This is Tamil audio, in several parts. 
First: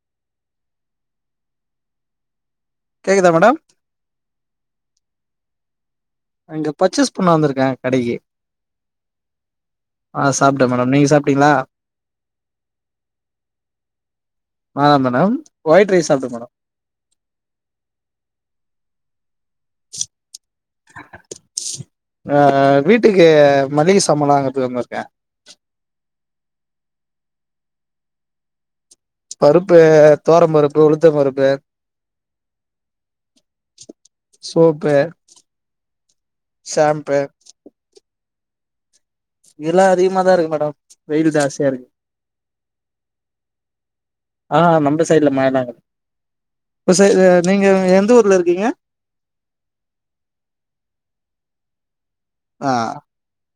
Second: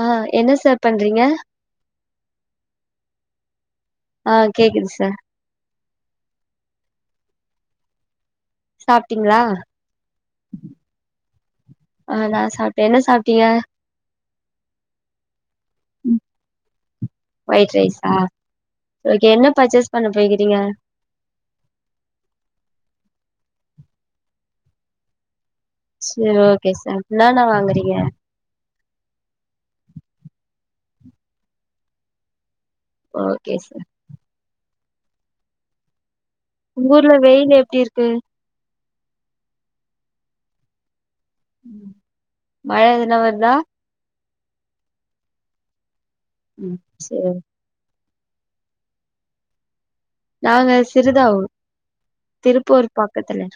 ஆ என்ன சார் பண்றங்க கேக்குதா மேடம் ஆ கேக்குது சார் நா இங்க பர்ச்சேஸ் பண்ண வந்திருக்க கடைக்யே சாப்ட்டீங்களா சாப்ட்டே மேடம் நீங்க சாப்ட்டீங்களா ஆ நா சாப்ட்டே என்ன சாப்ட்டீய [unintelligible] ஒயிட் ரைஸ் சாப்ட மேடம் ஒயிட் ரைஸா ஓகே என்ன பர்ச்சேஸ் பண்ண போயிக்கிறீங்க ஆ வீட்டுக்கு மளிக சம்மளாலாவாங்கறதுக்கு வந்துருக்க சேரி ஓகே சார் என்னானா வாங்கறீங்க பருப்பு தோர பருப்பு உளுத்த பருப்பே ஓகே சார் சோபே உங்க ஊர்ல வெயில் எப்டி இருக்கு இல்லா அதிக மாதா இரு மேடம் வெயிலு ஜா உம் மழ எதுனா வர்தா ஆ நம்ப சைடுல மழலாங் கெட இப்போ சைடுல சரி நீங்க எந்த ஊர் இருக்கீங்க நாங்க சிறுதாவூர் ஆ திருப்பூர் பக்கத்ல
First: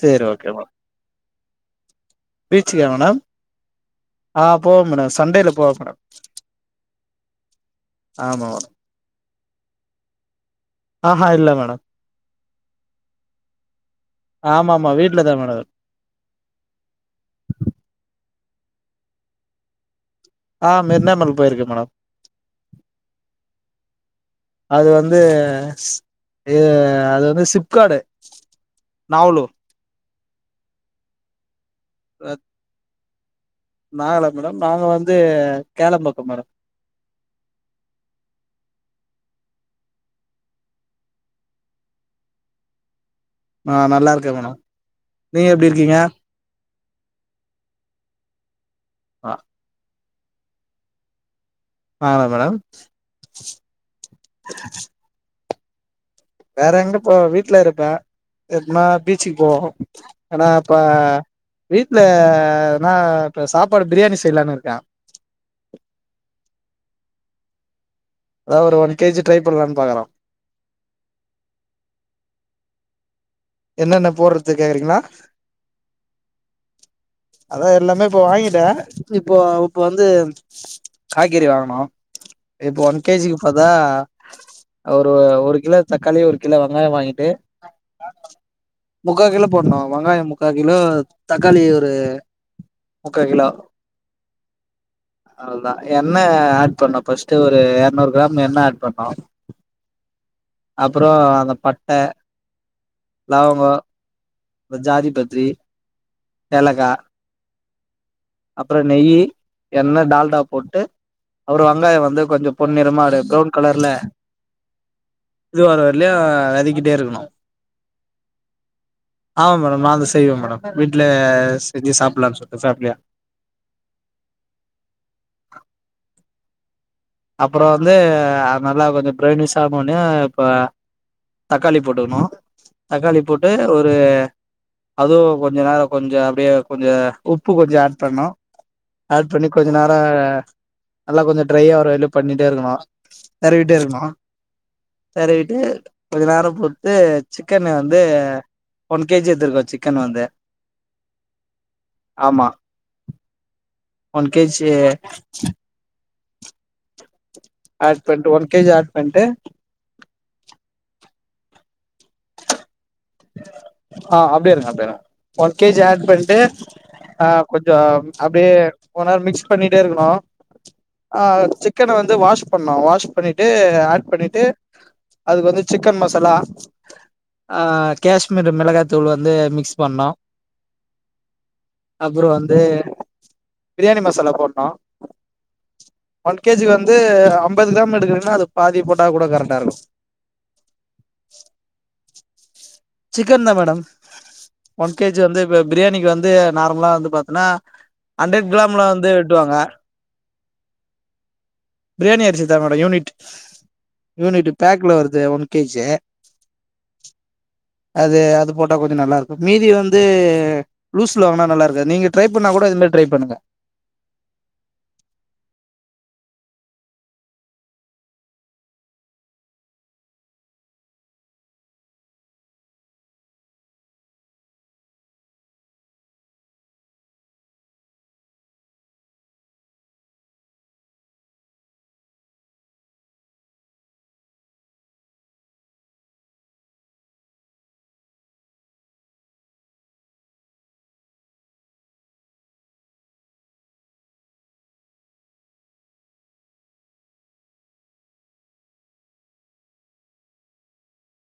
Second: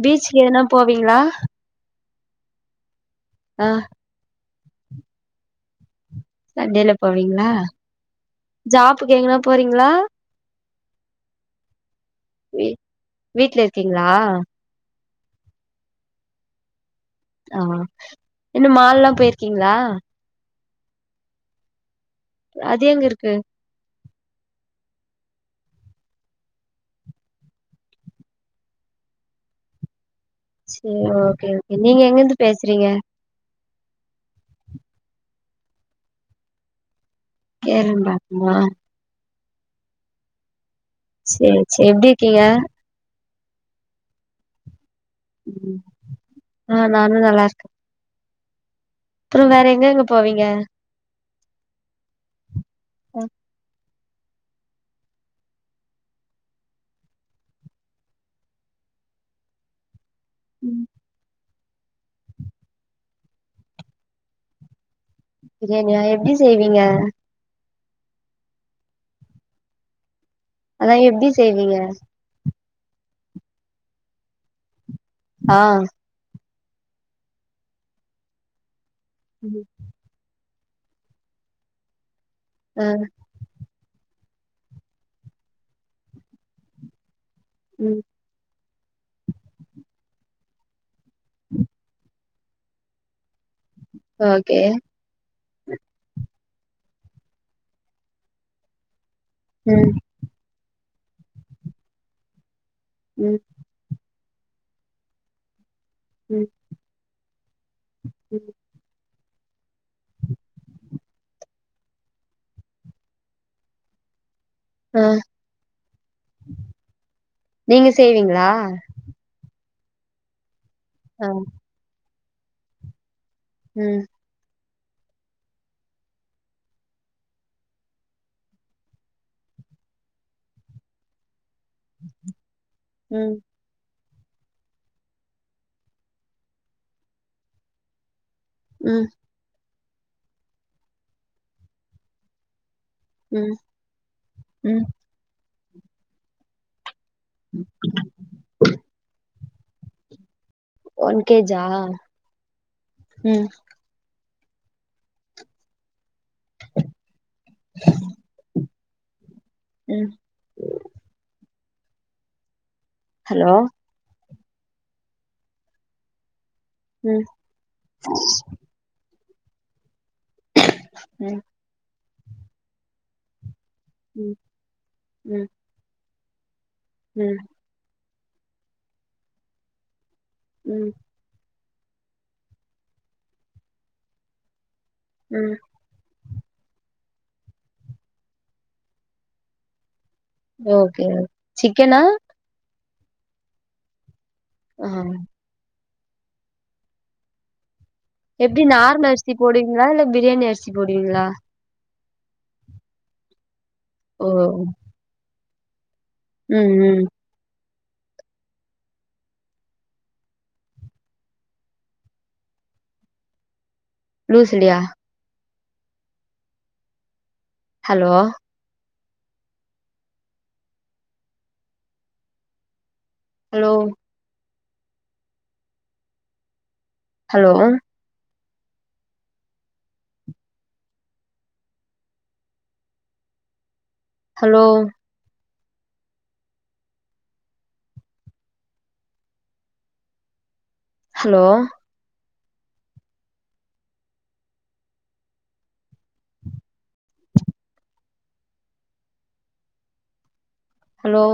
சேரி ஓகே பீச்யோனோ போவீங்ளா பீச்சிக்கா மேடம் ஆ ஆ போ மேடோ சண்டேல போ மேடம் சண்டேல போவங்ளா ஆமா மேடம் ஜாப்புக்கு எங்கனா போறங்ளா ஆஹா இல்ல மேடம் வீட்ல இருக்கீங்களா ஆமா ஆமா வீட்ல தா மேடம் ஆ என்ன மால்லா பேயிருக்கீங்ளா ஆ மெர்னாமல் போயிருக்க மேடம் அது எங்க இருக்கு அது வந்து து அது வந்து சிப்கார்டு நவலூ செரி ஓக்கே ஓக்கே நீங்க எங்கந்து பேசுறீங்க நாங்களா மேடம் நாங்க வந்து கேளம்பாக்கம் மேடம் கேளம்பாக்கமா செரி செரி எப்படி இருக்கீங்க ஆ நல்லா இருக்கே மேடம் நீங்க எப்படி இருக்கீங்க ஆ நானு நல்லா இருக் அப்புறோ வேற எங்க எங்க போவீங்க நானா மேடம் ஆ வேற எங்க போவே வீட்டுல இருப்பே எப்பனா பீச்சுக்கு போவோ ஆனா இப்ப வீட்டுலன்னா இப்ப சாப்பாடு பிரியாணி செய்யலானு இருக்கே பிரியாணியா எப்படி செய்வீங்க அதாவது ஒரு ஒன் கேஜி ட்ரை பண்ணலாம்னு பாக்குறோ அதா எப்பிடி செய்வீங்க என்னென்னா போடுறது கேக்குறீங்களா ஆ அதா எல்லாமே இப்ப வாங்கிட்டே இப்போ இப்ப வந்து காய்கறி வாங்கணு இப்போ ஆ ஒன் கேஜி அதா ஒரு ஒரு கிலோ தக்காளி ஒரு கிலோ வெங்காயோ வாங்கிட்டு உம் முக்கா கிலோ போடணு வெங்காயோ முக்கா கிலோ தக்காளி ஒரு முக்கா கிலோ ஓக்கே அவ்வளதா எண்ணெ ஆட் பண்ணு பர்ஸ்ட்டு ஒரு எரநூறு கிராம் எண்ணெ ஏட் பண்ணு உம் அப்புறோ அந்த பட்ட ம் லவங்கோ ஜாதி பத்திரி ம் ஏலக்கா ம் அப்புறோ நெய்யி எண்ண டால்டா போட்டு ஒரு வெங்காயோ வந்து கொஞ்சு பொன் நிறமா அப்டியே பிரவுன் கலர்ல ஆ இது வர வர்லையு வதக்கிட்டே இருக்கணு நீங்க செய்வீங்களா ஆமா மேடம் நா அத செய்வே மேடம் வீட்டுல ஆ செஞ்சி சாப்படலான்னு சொல்ட்டு ஃபேமிலியா ம் அப்புறோ வந்து நல்லா கொஞ்சு ஃபிரௌனிஸ் ஆகோனு இப்ப தக்காளி போட்டுக்கணு தக்காளி ம் போட்டு ஒரு அதுவு கொஞ்சு நேரோ கொஞ்சு அப்டியே கொஞ்சு உப்பு கொஞ்சு ஏட் பண்ணணு ம் ஏட் பண்ணி கொஞ்சு நேரோ நல்லா கொஞ்சு ட்ரையா இதுவரையிலு பண்ணிட்டே இருக்கணு ம் தெரவிட்டே இருக்கோ ம் தெரவிட்டு கொஞ்சு நோரோ போ இது சிக்கன் வந்து ஒன் கேஜி எத்துருக்கோ சிக்கன் வந்து ஒன் கேஜா ஆமா ம் ஒன் கேஜ்ஜி ஆட் பண்ட்டு ஒன் கேஜி ஆட் பண்ட்டு ம் ஹலோ ஆ அப்டியே இருங்க அப்டியே இருங்க ஒன் கேஜி ஆட் பண்ட்டு ம் ஆ கொஞ்சொ அப்டியே கொண்நேரொ மிக்ஸ் பண்ணிட்டே இருக்குணு ஆ ம் செக் சிக்கன வந்து வாஷ் பண்ணு வாஷ் பண்ணிட்டு ஆட் ம் பண்ணிட்டு ம் அதுக்கு வந்து சிக்கன் மசாலா ம் ஆ கேஷ்மீரு மிளகாய்த்தூள் வந்து மிக்ஸ் பண்ணோ ம் அப்புறம் வந்து பிரியாணி மசாலா போண்ணு ம் ஒன் கேஜிக்கி வந்து அம்பது கிராம் எடுக்குறீங்கன்னா அது பாதி போட்டா கூட கரெக்டா இருக்கூ ஓகே ஓகே சிக்கெனா சிக்கன் தா மேடம் ஆ ஒன் கேஜி வந்து இப்ப பிரியாணிக்கு வந்து நார்மலா வந்து பாத்தன்னா எப்டி நார்மல் அரிசி போடுவீங்ளா இல்ல பிரியாணி அரிசி போடுவீங்ளா பிரியாணி அரிசிதா மேடம் யூனிட் ஓ யூனிட் பேக்ல வருதே ஒன் கேஜி ம் ம் அது அது போட்டா கொஞ்ச நல்லா இருக்கூ மீதி வந்து லூஸ்ல வாங்குனா நல்லா இருக்காது நீங்க ட்ரை பண்ணா கூட இது மாரி ட்ரை பண்ணுங்க லூஸ்லியா hello hello hello hello hello hello